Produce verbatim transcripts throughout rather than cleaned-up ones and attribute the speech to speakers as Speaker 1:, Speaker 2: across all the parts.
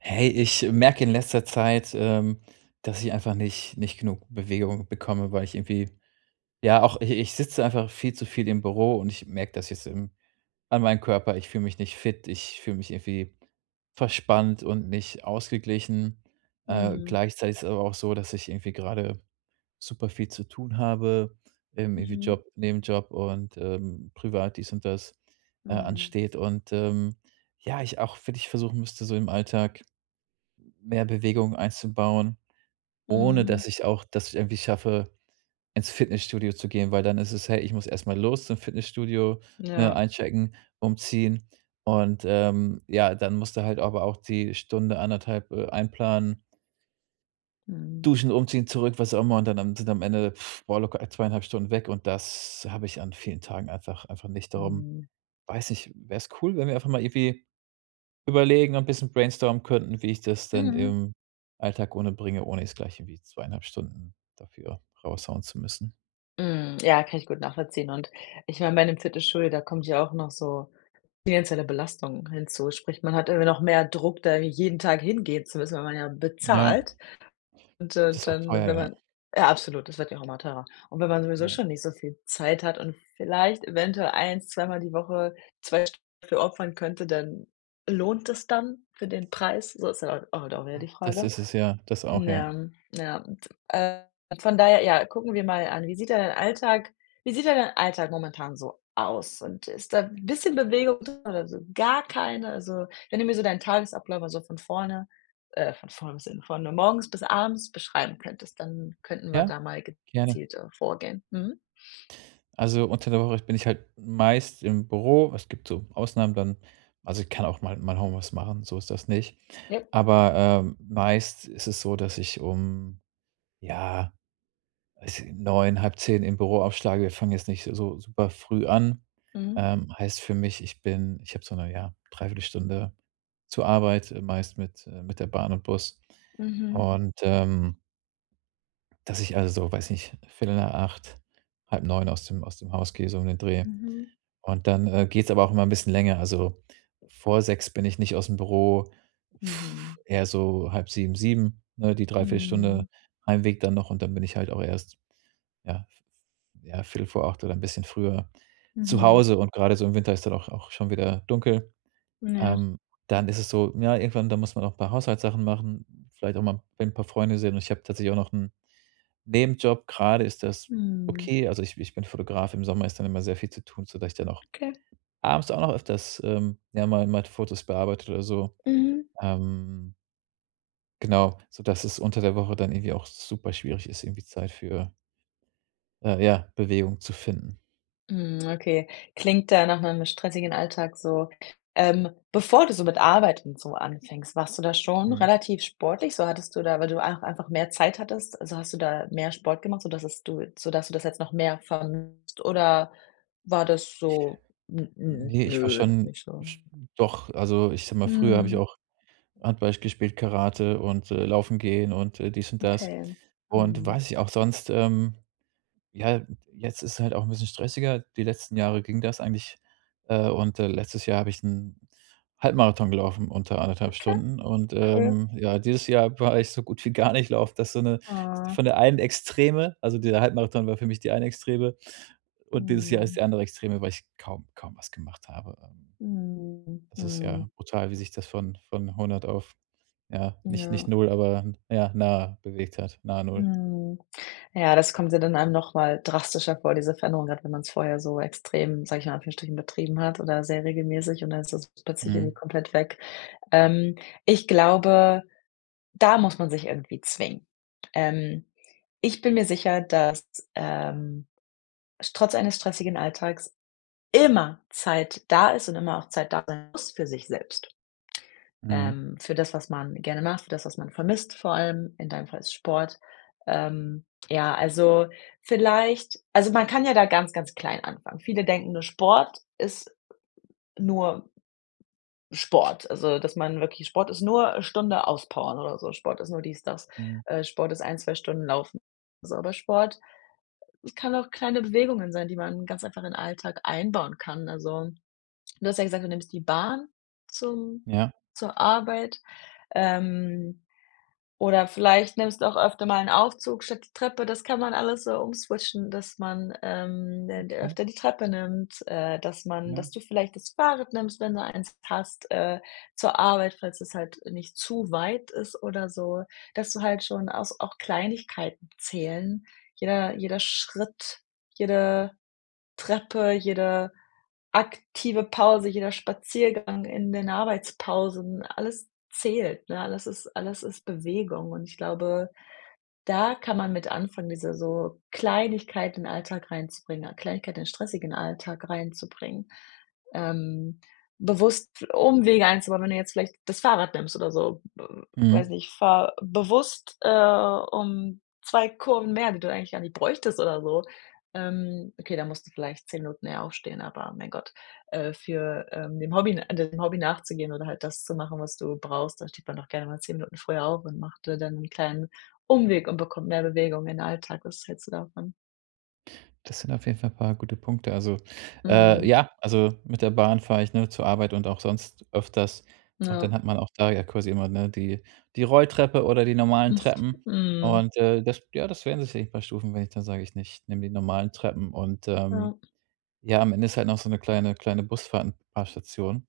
Speaker 1: Hey, ich merke in letzter Zeit, ähm, dass ich einfach nicht nicht genug Bewegung bekomme, weil ich irgendwie, ja, auch, i ich sitze einfach viel zu viel im Büro und ich merke das jetzt im an meinem Körper. Ich fühle mich nicht fit, ich fühle mich irgendwie verspannt und nicht ausgeglichen. Äh,
Speaker 2: Mhm.
Speaker 1: gleichzeitig ist es aber auch so, dass ich irgendwie gerade super viel zu tun habe, im irgendwie
Speaker 2: Mhm.
Speaker 1: Job, Nebenjob und, ähm, privat dies und das, äh,
Speaker 2: Mhm.
Speaker 1: ansteht. Und, ähm, ja, ich auch wirklich versuchen müsste, so im Alltag mehr Bewegung einzubauen, ohne
Speaker 2: Mhm.
Speaker 1: dass ich auch, dass ich es irgendwie schaffe, ins Fitnessstudio zu gehen, weil dann ist es: „Hey, ich muss erst mal los zum Fitnessstudio, ne?
Speaker 2: Ja.
Speaker 1: Einchecken, umziehen, und, ähm, ja, dann musst du halt aber auch die Stunde anderthalb, äh, einplanen“
Speaker 2: Mhm.
Speaker 1: Duschen, umziehen, zurück, was auch immer, und dann am sind am Ende, boah, locker ei zweieinhalb Stunden weg und das hab ich an vielen Tagen einfach einfach nicht. Darum,
Speaker 2: Mhm.
Speaker 1: weiß nicht, wäre es cool, wenn wir einfach mal irgendwie überlegen und bisschen brainstormen könnten, wie ich das denn
Speaker 2: Mhm.
Speaker 1: im Alltag unterbringe, ohne es gleich irgendwie zweieinhalb Stunden dafür raushauen zu müssen.
Speaker 2: Hm. Ja, kann ich gut nachvollziehen und ich meine, bei 'nem Fitnessstudio, da kommt ja auch noch so finanzielle Belastung hinzu, sprich, man hat immer noch mehr Druck, da irgendwie jeden Tag hingehen zu müssen, weil man ja
Speaker 1: Ja.
Speaker 2: bezahlt und, äh,
Speaker 1: Das ist auch
Speaker 2: dann,
Speaker 1: teuer,
Speaker 2: wenn
Speaker 1: ja.
Speaker 2: man Ja, absolut, das wird ja auch immer teurer. Und wenn man sowieso
Speaker 1: Ja.
Speaker 2: schon nicht so viel Zeit hat und vielleicht eventuell ein, zwei Mal die Woche zwei Stunden dafür opfern könnte, dann lohnt es das dann für den Preis? So ist ja auch auch wieder die
Speaker 1: [unintelligible] Das
Speaker 2: Frage.
Speaker 1: ist es ja, das auch,
Speaker 2: Na
Speaker 1: ja.
Speaker 2: ja, ja, und, äh, von daher ja, gucken wir mal an, wie sieht denn dein Alltag wie sieht denn dein Alltag momentan so aus? Und ist da 'n bisschen Bewegung drin oder so gar keine? Also wenn du mir so deinen Tagesablauf so von vorne äh, von vorne [unintelligible] von morgens bis abends beschreiben könntest, dann könnten wir
Speaker 1: Ja,
Speaker 2: da mal
Speaker 1: gerne.
Speaker 2: gezielter vorgehen, mhm.
Speaker 1: Also unter der Woche bin ich halt meist im Büro. Es gibt so Ausnahmen dann, also ich kann auch mal mal Homeoffice machen, so ist das nicht.
Speaker 2: [unintelligible]
Speaker 1: Aber, ähm, meist ist es so, dass ich um ja, also, neun, halb zehn im Büro aufschlage. Wir fangen jetzt nicht so super früh an.
Speaker 2: Mhm.
Speaker 1: Ähm, heißt für mich, ich bin ich habe so 'ne, ja, Dreiviertelstunde zur Arbeit, äh, meist mit äh mit der Bahn und Bus
Speaker 2: Mhm.
Speaker 1: und, ähm dass ich also, weiß nicht, viertel nach acht, halb neun aus dem aus dem Haus gehe, so um den Dreh.
Speaker 2: Mhm.
Speaker 1: Und dann, äh, geht's aber auch immer 'n bisschen länger. Also, vor sechs bin ich nicht ausm Büro
Speaker 2: Mhm.
Speaker 1: eher so halb sieben, sieben, ne? Die
Speaker 2: Mhm.
Speaker 1: Dreiviertelstunde Heimweg dann noch und dann bin ich halt auch erst, ja ja, viertel vor viertel vor acht oder 'n bisschen früher zu
Speaker 2: Mhm.
Speaker 1: Hause und grade so im Winter ist dann auch auch schon wieder dunkel.
Speaker 2: Hm, ja.
Speaker 1: Ähm, dann ist es so, ja irgendwann, da muss man auch 'n paar Haushaltssachen machen, v vielleicht auch mal 'n paar Freunde sehen und ich habe tatsächlich auch noch 'n Nebenjob. Grade ist das
Speaker 2: Mhm.
Speaker 1: okay, also ich ich bin Fotograf. Im Sommer ist dann immer sehr viel zu tun, sodass ich dann auch
Speaker 2: Okay.
Speaker 1: abends auch noch öfters, ähm, ja, mal mal die Fotos bearbeite oder so.
Speaker 2: Mhm.
Speaker 1: Ähm. Genau, sodass es unter der Woche dann irgendwie auch superschwierig ist, irgendwie Zeit für äh, ja, Bewegung zu finden.
Speaker 2: Mhm, okay, klingt da nach 'nem stressigen Alltag so. Ähm, bevor du so mit Arbeit und so anfängst, warst du da schon
Speaker 1: Mhm.
Speaker 2: relativ sportlich so hattest du da, weil du auch einfach mehr Zeit hattest, also hast du da mehr Sport gemacht, sodass es du sodass du das jetzt noch mehr vermisst, oder war das so, hm,
Speaker 1: Ne, ich war
Speaker 2: nö
Speaker 1: schon
Speaker 2: nicht so?
Speaker 1: sch doch, also ich sage mal, früher hab ich
Speaker 2: Mhm.
Speaker 1: auch Handball gespielt, Karate und, äh, Laufen gehen und, äh, dies und das.
Speaker 2: Okay,
Speaker 1: Und
Speaker 2: mhm.
Speaker 1: weiß nicht, auch sonst ähm, ja, jetzt ist es halt auch 'n bisschen stressiger. Die letzten Jahre ging das eigentlich, äh und, äh, letztes Jahr hab ich 'n Halbmarathon gelaufen unter anderthalb
Speaker 2: Okay,
Speaker 1: Stunden und,
Speaker 2: cool.
Speaker 1: ähm, ja, dieses Jahr war ich so gut wie gar nicht laufen. Das ist so, ne,
Speaker 2: Ah.
Speaker 1: von der einen Extreme also dieser Halbmarathon war für mich die eine Extreme. Und dieses Jahr ist
Speaker 2: Mhm.
Speaker 1: die andere Extreme, weil ich kaum kaum was gemacht habe, ähm.
Speaker 2: Mhm,
Speaker 1: Das ist
Speaker 2: mhm.
Speaker 1: ja brutal, wie sich das von von hundert auf, ja, nicht nicht
Speaker 2: Ja.
Speaker 1: null, aber ja, nah bewegt hat, nahe null.
Speaker 2: Mhm, ja, das kommt ja dann einem noch mal drastischer vor, diese Veränderung, gerade wenn man's vorher so extrem sage ich mal in Anführungsstrichen, betrieben hat, oder sehr regelmäßig und dann ist das plötzlich
Speaker 1: Mhm.
Speaker 2: irgendwie komplett weg. Ähm, ich glaube, da muss man sich irgendwie zwingen. Ähm, ich bin mir sicher, dass, ähm, trotz eines stressigen Alltags immer Zeit da ist und immer auch Zeit da sein muss für sich selbst.
Speaker 1: Mhm.
Speaker 2: Ähm, für das, was man gerne macht, für das, was man vermisst vor allem, in deinem Fall ist es Sport. Ähm, ja, also vielleicht also man kann ja da ganz ganz klein anfangen. Viele denken nur Sport ist nur Sport. Also, dass man wirklich Sport ist nur 'ne Stunde auspowern oder so. Sport ist nur dies das,
Speaker 1: Mhm.
Speaker 2: äh, Sport ist ein, zwei Stunden laufen. So aber Sport kann auch kleine Bewegungen sein, die man ganz einfach in Alltag einbauen kann. Also, du hast ja gesagt, du nimmst die Bahn zum
Speaker 1: Ja.
Speaker 2: zur Arbeit, ähm, oder vielleicht nimmst du auch öfter mal 'n Aufzug statt die Treppe. Das kann man alles so umswitchen, dass man, ähm, d
Speaker 1: Okay.
Speaker 2: öfter die Treppe nimmt, äh, dass man
Speaker 1: Ja.
Speaker 2: dass du vielleicht das Fahrrad nimmst, wenn du eins hast, äh, zur Arbeit, falls das halt nicht zu weit ist, oder so, dass du halt schon aus auch Kleinigkeiten zählen. Jeder jeder Schritt, jede Treppe, jede aktive Pause, jeder Spaziergang in den Arbeitspausen, alles zählt, ne? Alles ist alles ist Bewegung. Und ich glaube, da kann man mit anfangen, diese so Kleinigkeiten in Alltag reinzubringen, Kleinigkeit in den stressigen Alltag reinzubringen, ähm, bewusst Umwege einzubauen, wenn du jetzt vielleicht das Fahrrad nimmst oder so. weiß
Speaker 1: Mhm.
Speaker 2: nicht, fahr bewusst, äh, um zwei Kurven mehr, die du eigentlich gar nicht bräuchtest, oder so. Ähm, okay, da musst du vielleicht zehn Minuten eher aufstehen, aber mein Gott, äh, für, äh, dem Hobby dem Hobby nachzugehen oder halt das zu machen, was du brauchst, da steht man doch gerne mal zehn Minuten früher auf und macht, äh, dann 'n kleinen Umweg und bekommt mehr Bewegung in den Alltag. Was hältst du davon?
Speaker 1: Das sind auf jeden Fall paar gute Punkte. Also, äh,
Speaker 2: Mhm.
Speaker 1: ja, also, mit der Bahn fahre ich nur zur Arbeit und auch sonst öfters. Und
Speaker 2: Ja.
Speaker 1: dann hat man auch da ja quasi immer, ne, die die Rolltreppe oder die normalen Treppen.
Speaker 2: Mhm.
Speaker 1: Und, äh, das ja, das werden sicherlich bei Stufen, wenn ich dann sage ich nicht: „Nimm die normalen Treppen“. Und, ähm,
Speaker 2: Ja.
Speaker 1: ja, am Ende ist halt noch so 'ne kleine kleine Busfahrt 'n paar Stationen.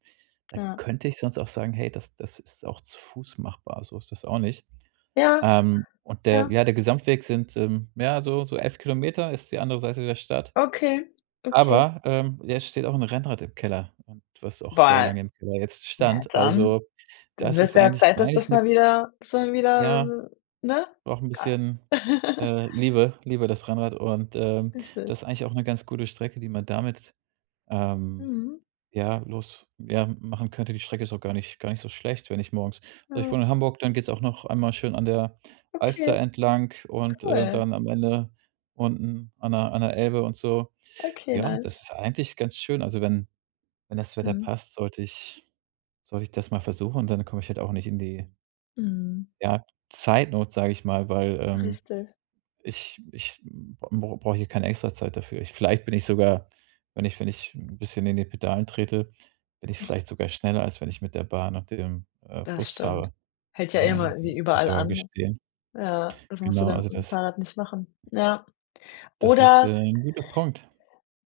Speaker 1: Da
Speaker 2: Ja.
Speaker 1: könnte ich sonst auch sagen: „Hey, das das ist auch zu Fuß machbar, so ist das auch nicht."
Speaker 2: Ja,
Speaker 1: Ähm, und der,
Speaker 2: ja.
Speaker 1: ja, der Gesamtweg sind, ähm, ja so so elf Kilometer ist die andere Seite der Stadt.
Speaker 2: Okay, okay.
Speaker 1: Aber, ähm, jetzt steht auch 'n Rennrad im Keller und was auch sehr
Speaker 2: Boah,
Speaker 1: lange im Keller jetzt
Speaker 2: na ja
Speaker 1: stand.
Speaker 2: dann,
Speaker 1: Also,
Speaker 2: dann
Speaker 1: das
Speaker 2: wird's
Speaker 1: ist
Speaker 2: ja
Speaker 1: eigentlich
Speaker 2: Zeit, dass
Speaker 1: eigentlich
Speaker 2: das
Speaker 1: 'ne
Speaker 2: mal wieder schon wieder,
Speaker 1: ja,
Speaker 2: ne? [unintelligible]
Speaker 1: braucht 'n bisschen, äh, Liebe Liebe das Rennrad und, ähm,
Speaker 2: Richtig.
Speaker 1: das ist eigentlich auch 'ne ganz gute Strecke, die man damit, ähm,
Speaker 2: Mhm.
Speaker 1: ja, los f ja, machen könnte. Die Strecke ist auch gar nicht gar nicht so schlecht, wenn ich morgens also, ich
Speaker 2: Ja.
Speaker 1: wohne in Hamburg, dann geht's auch noch einmal schön an der
Speaker 2: Okay,
Speaker 1: Alster entlang und, äh,
Speaker 2: cool.
Speaker 1: dann am Ende unten an der an der Elbe und so.
Speaker 2: Okay
Speaker 1: Ja, das
Speaker 2: nice.
Speaker 1: ist eigentlich ganz schön. Also, wenn wenn das Wetter
Speaker 2: Mhm.
Speaker 1: passt, sollte ich sollte ich das mal versuchen, dann komme ich halt auch nicht in die
Speaker 2: Mhm.
Speaker 1: ja, Zeitnot, sage ich mal, weil, ähm,
Speaker 2: Richtig.
Speaker 1: ich ich b b brauche hier keine Extrazeit dafür. Ich vielleicht bin ich sogar, wenn ich wenn ich 'n bisschen in den Pedalen trete, bin ich vielleicht sogar schneller, als wenn ich mit der Bahn und dem, äh,
Speaker 2: Das
Speaker 1: Bus
Speaker 2: stimmt.
Speaker 1: fahre.
Speaker 2: Hält ja eh immer
Speaker 1: Ähm, muss
Speaker 2: irgendwie
Speaker 1: ich
Speaker 2: überall
Speaker 1: sogar
Speaker 2: an.
Speaker 1: gestehen.
Speaker 2: Ja, das musst du
Speaker 1: Genau,
Speaker 2: dann
Speaker 1: also
Speaker 2: im
Speaker 1: das
Speaker 2: Fahrrad nicht machen. Ja,
Speaker 1: das ist, äh,
Speaker 2: oder
Speaker 1: 'n guter Punkt.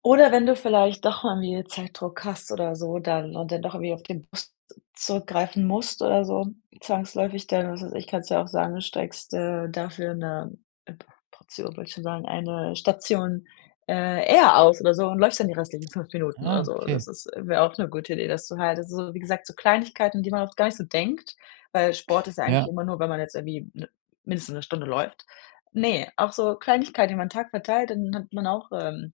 Speaker 2: oder wenn du vielleicht doch mal wieder Zeitdruck hast oder so, dann und dann doch irgendwie auf den Bus zurückgreifen musst oder so zwangsläufig dann, was weiß ich kannst ja auch sagen, steigst, äh, dafür 'ne P Portion wollte ich schon sagen, eine Station, äh, eher aus oder so und läufst dann die restlichen fünf Minuten oder
Speaker 1: Ah
Speaker 2: so. Das
Speaker 1: okay.
Speaker 2: ist äh, wäre auch 'ne gute Idee, das du halt also, wie gesagt, so Kleinigkeiten, an die man oft gar nicht so denkt, weil Sport ist ja eigentlich
Speaker 1: Ja.
Speaker 2: immer nur, weil man jetzt irgendwie m mindestens 'ne Stunde läuft. Ne, auch so Kleinigkeiten, über 'n Tag verteilt, dann hat man auch, ähm,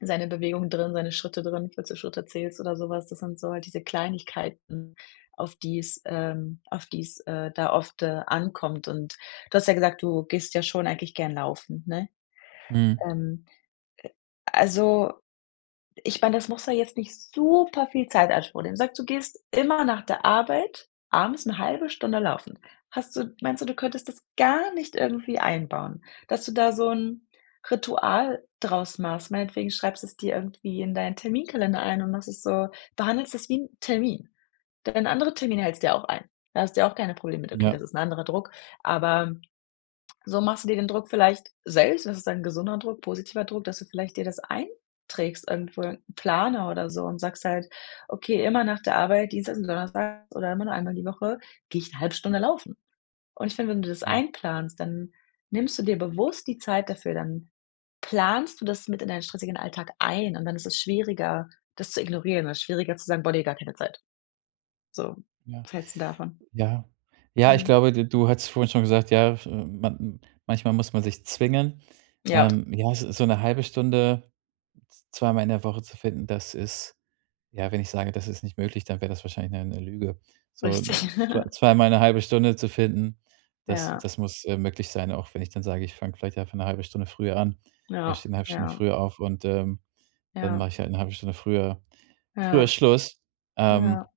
Speaker 2: seine Bewegungen drin, seine Schritte drin, falls du Schritte zählst oder so was. Das sind so halt diese Kleinigkeiten, auf die es, ähm auf die es, äh, da oft, äh, ankommt. Und du hast ja gesagt: „Du gehst ja schon eigentlich gerne laufen“, ne?
Speaker 1: Mhm.
Speaker 2: Ähm, also, ich meine, das muss da jetzt nicht super viel Zeit in Anspruch nehmen. Sage du gehst immer nach der Arbeit abends 'ne halbe Stunde laufen. Hast du meinst du, du könntest das gar nicht irgendwie einbauen, dass du da so 'n Ritual draus machst? Meinetwegen schreibst es dir irgendwie in deinen Terminkalender ein und machst es so du behandelst das wie 'n Termin. Deine anderen Termine hältst ja auch ein. Da hast ja auch keine Probleme mit, okay,
Speaker 1: Ja.
Speaker 2: das ist 'n anderer Druck, aber so machst du dir den Druck vielleicht selbst und das ist ein gesunder Druck, positiver Druck, dass du vielleicht dir das einträgst irgendwo 'n Planer oder so und sagst halt: „Okay, immer nach der Arbeit, Dienstags und Donnerstags oder immer nur einmal die Woche, gehe ich 'ne halbe Stunde laufen“. Und ich finde, wenn du das
Speaker 1: Hm.
Speaker 2: einplanst, dann nimmst du dir bewusst die Zeit dafür, dann planst du das mit in deinen stressigen Alltag ein und dann ist es schwieriger, das zu ignorieren oder schwieriger zu sagen: „Boah ne, gar keine Zeit." So,
Speaker 1: Ja,
Speaker 2: was hältst 'n davon?
Speaker 1: ja. Ja ich
Speaker 2: Mhm.
Speaker 1: glaube, du du hattest vorhin schon gesagt: „Ja, f man manchmal muss man sich zwingen."
Speaker 2: Ja.
Speaker 1: Ähm, ja, so so 'ne halbe Stunde z zweimal in der Woche zu finden, das ist ja, wenn ich sage, das ist nicht möglich, dann wär das wahrscheinlich 'ne 'ne Lüge. So
Speaker 2: Richtig.
Speaker 1: zwei zweimal 'ne halbe Stunde zu finden, das
Speaker 2: Ja.
Speaker 1: das muss, äh, möglich sein, auch wenn ich dann sage: „Ich fange vielleicht einfach 'ne halbe Stunde früher an, äh,
Speaker 2: Ja.
Speaker 1: stehe 'ne halbe Stunde
Speaker 2: Ja.
Speaker 1: früher auf und, ähm, dann
Speaker 2: Ja.
Speaker 1: mache ich halt 'ne halbe Stunde früher früher
Speaker 2: Ja.
Speaker 1: Schluss“. Ähm,
Speaker 2: Ja.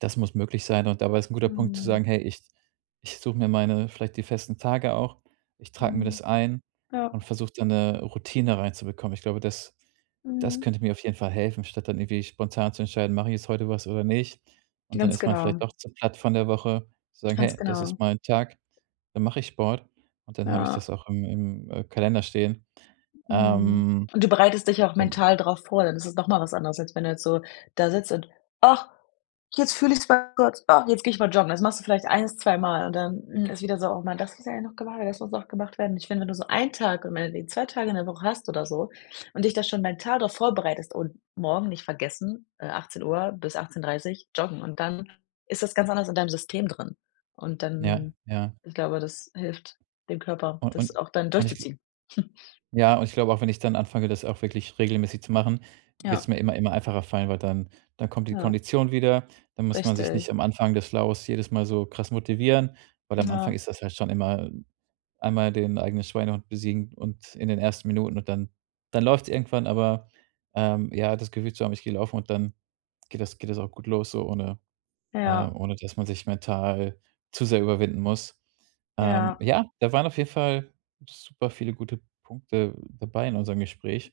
Speaker 1: das muss möglich sein. Und dabei ist 'n guter Punkt zu
Speaker 2: Mhm.
Speaker 1: sagen: „Hey, ich ich suche mir meine vielleicht die festen Tage auch. Ich trage mir
Speaker 2: Mhm.
Speaker 1: das ein
Speaker 2: Ja.
Speaker 1: und versuche da 'ne Routine reinzubekommen." Ich glaube, das das
Speaker 2: Mhm.
Speaker 1: könnte mir auf jeden Fall helfen, statt dann irgendwie spontan zu entscheiden, mache ich jetzt heute was oder nicht? Und dann
Speaker 2: Ganz
Speaker 1: ist man vielleicht
Speaker 2: genau.
Speaker 1: auch zu platt von der Woche zu sagen:
Speaker 2: Ganz
Speaker 1: „Hey, das ist
Speaker 2: genau.
Speaker 1: mein Tag, da mache ich Sport." Und dann habe ich
Speaker 2: Ja.
Speaker 1: das auch im im, äh, Kalender stehen.
Speaker 2: Mhm,
Speaker 1: Ähm.
Speaker 2: und du bereitest dich auch
Speaker 1: [unintelligible]
Speaker 2: mental drauf vor, dann es ist noch mal was anderes, als wenn du jetzt so da sitzt und: „Ach, jetzt fühle ich's bei Gott. Ach, jetzt gehe ich mal joggen." Das machst du vielleicht eins, zwei Mal und dann ist wieder so: „Ach man, das ist ja noch gewa das muss auch gemacht werden. Ich finde, nur so einen Tag und meinetwegen zwei Tage in der Woche hast oder so und dich da schon mal 'n Tag drauf vorbereitest und morgen nicht vergessen, äh, achtzehn Uhr bis achtzehn dreißig joggen und dann ist das ganz anders in deinem System drin. Und
Speaker 1: Ja
Speaker 2: dann,
Speaker 1: ja.
Speaker 2: ich glaube, das hilft dem Körper,
Speaker 1: U und
Speaker 2: das auch dann
Speaker 1: und ich gl
Speaker 2: durchzuziehen.
Speaker 1: ja und ich glaube auch, wenn ich dann anfange, das auch wirklich regelmäßig zu machen,
Speaker 2: Ja.
Speaker 1: wird's mir immer immer einfacher fallen, weil dann dann kommt die
Speaker 2: Ja.
Speaker 1: Kondition wieder. Dann muss man sich
Speaker 2: Richtig.
Speaker 1: nicht am Anfang des Flows jedes Mal so krass motivieren, weil am Anfang
Speaker 2: Ja.
Speaker 1: ist das halt schon immer einmal den eigenen Schweinehund besiegen und in den ersten Minuten und dann dann läuft's irgendwann. Aber, ähm, ja, das Gefühl zu haben, ich gehe laufen und dann geht das geht das auch gut los so, ohne,
Speaker 2: Ja.
Speaker 1: ähm ohne dass man sich mental zu sehr überwinden muss. Ähm,
Speaker 2: Ja.
Speaker 1: ja, da waren auf jeden Fall super viele gute Punkte dabei in unserem Gespräch.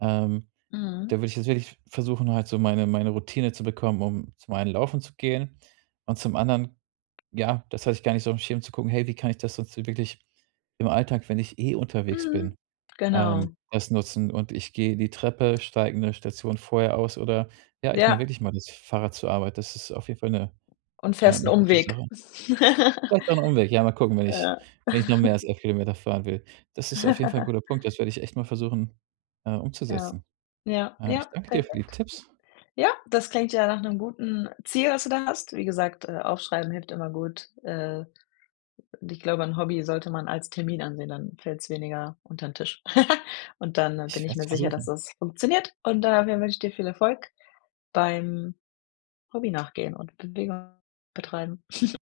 Speaker 1: Ähm, da
Speaker 2: Mhm.
Speaker 1: würde ich jetzt wirklich versuchen, halt so meine meine Routine zu bekommen, um zum einen Laufen zu gehen. Und zum anderen, ja, das weiß ich gar nicht so im Schirm zu gucken: „Hey, wie kann ich das dazu wirklich im Alltag, wenn ich eh unterwegs
Speaker 2: Mhm,
Speaker 1: bin, ähm,
Speaker 2: genau.
Speaker 1: das nutzen." Und ich gehe die Treppe, steige 'ne Station vorher aus oder ja, ich nehme
Speaker 2: Ja.
Speaker 1: wirklich mal das Fahrrad zur Arbeit. Das ist auf jeden Fall 'ne
Speaker 2: Und fährst 'n
Speaker 1: eine gute
Speaker 2: Umweg.
Speaker 1: Sache. Vielleicht auch 'n Umweg. Ja, mal gucken, wenn ich
Speaker 2: Ja.
Speaker 1: wenn ich noch mehr als elf Kilometer fahren will. Das ist auf jeden Fall 'n guter Punkt. Das werde ich echt mal versuchen, äh,
Speaker 2: Ja,
Speaker 1: umzusetzen.
Speaker 2: ja,
Speaker 1: Äh, ich
Speaker 2: ja
Speaker 1: danke dir für die
Speaker 2: perfekt.
Speaker 1: Tipps.
Speaker 2: Ja, das klingt ja nach 'nem guten Ziel, was du da hast. Wie gesagt, äh, aufschreiben hilft immer gut. Äh, und ich glaube, 'n Hobby sollte man als Termin ansehen, dann fällt's weniger unterm Tisch. Und dann bin
Speaker 1: Ich
Speaker 2: ich
Speaker 1: werde es
Speaker 2: mir sicher, dass
Speaker 1: versuchen.
Speaker 2: das funktioniert. Und da w wünsche ich dir viel Erfolg beim Hobby nachgehen und Bewegung betreiben.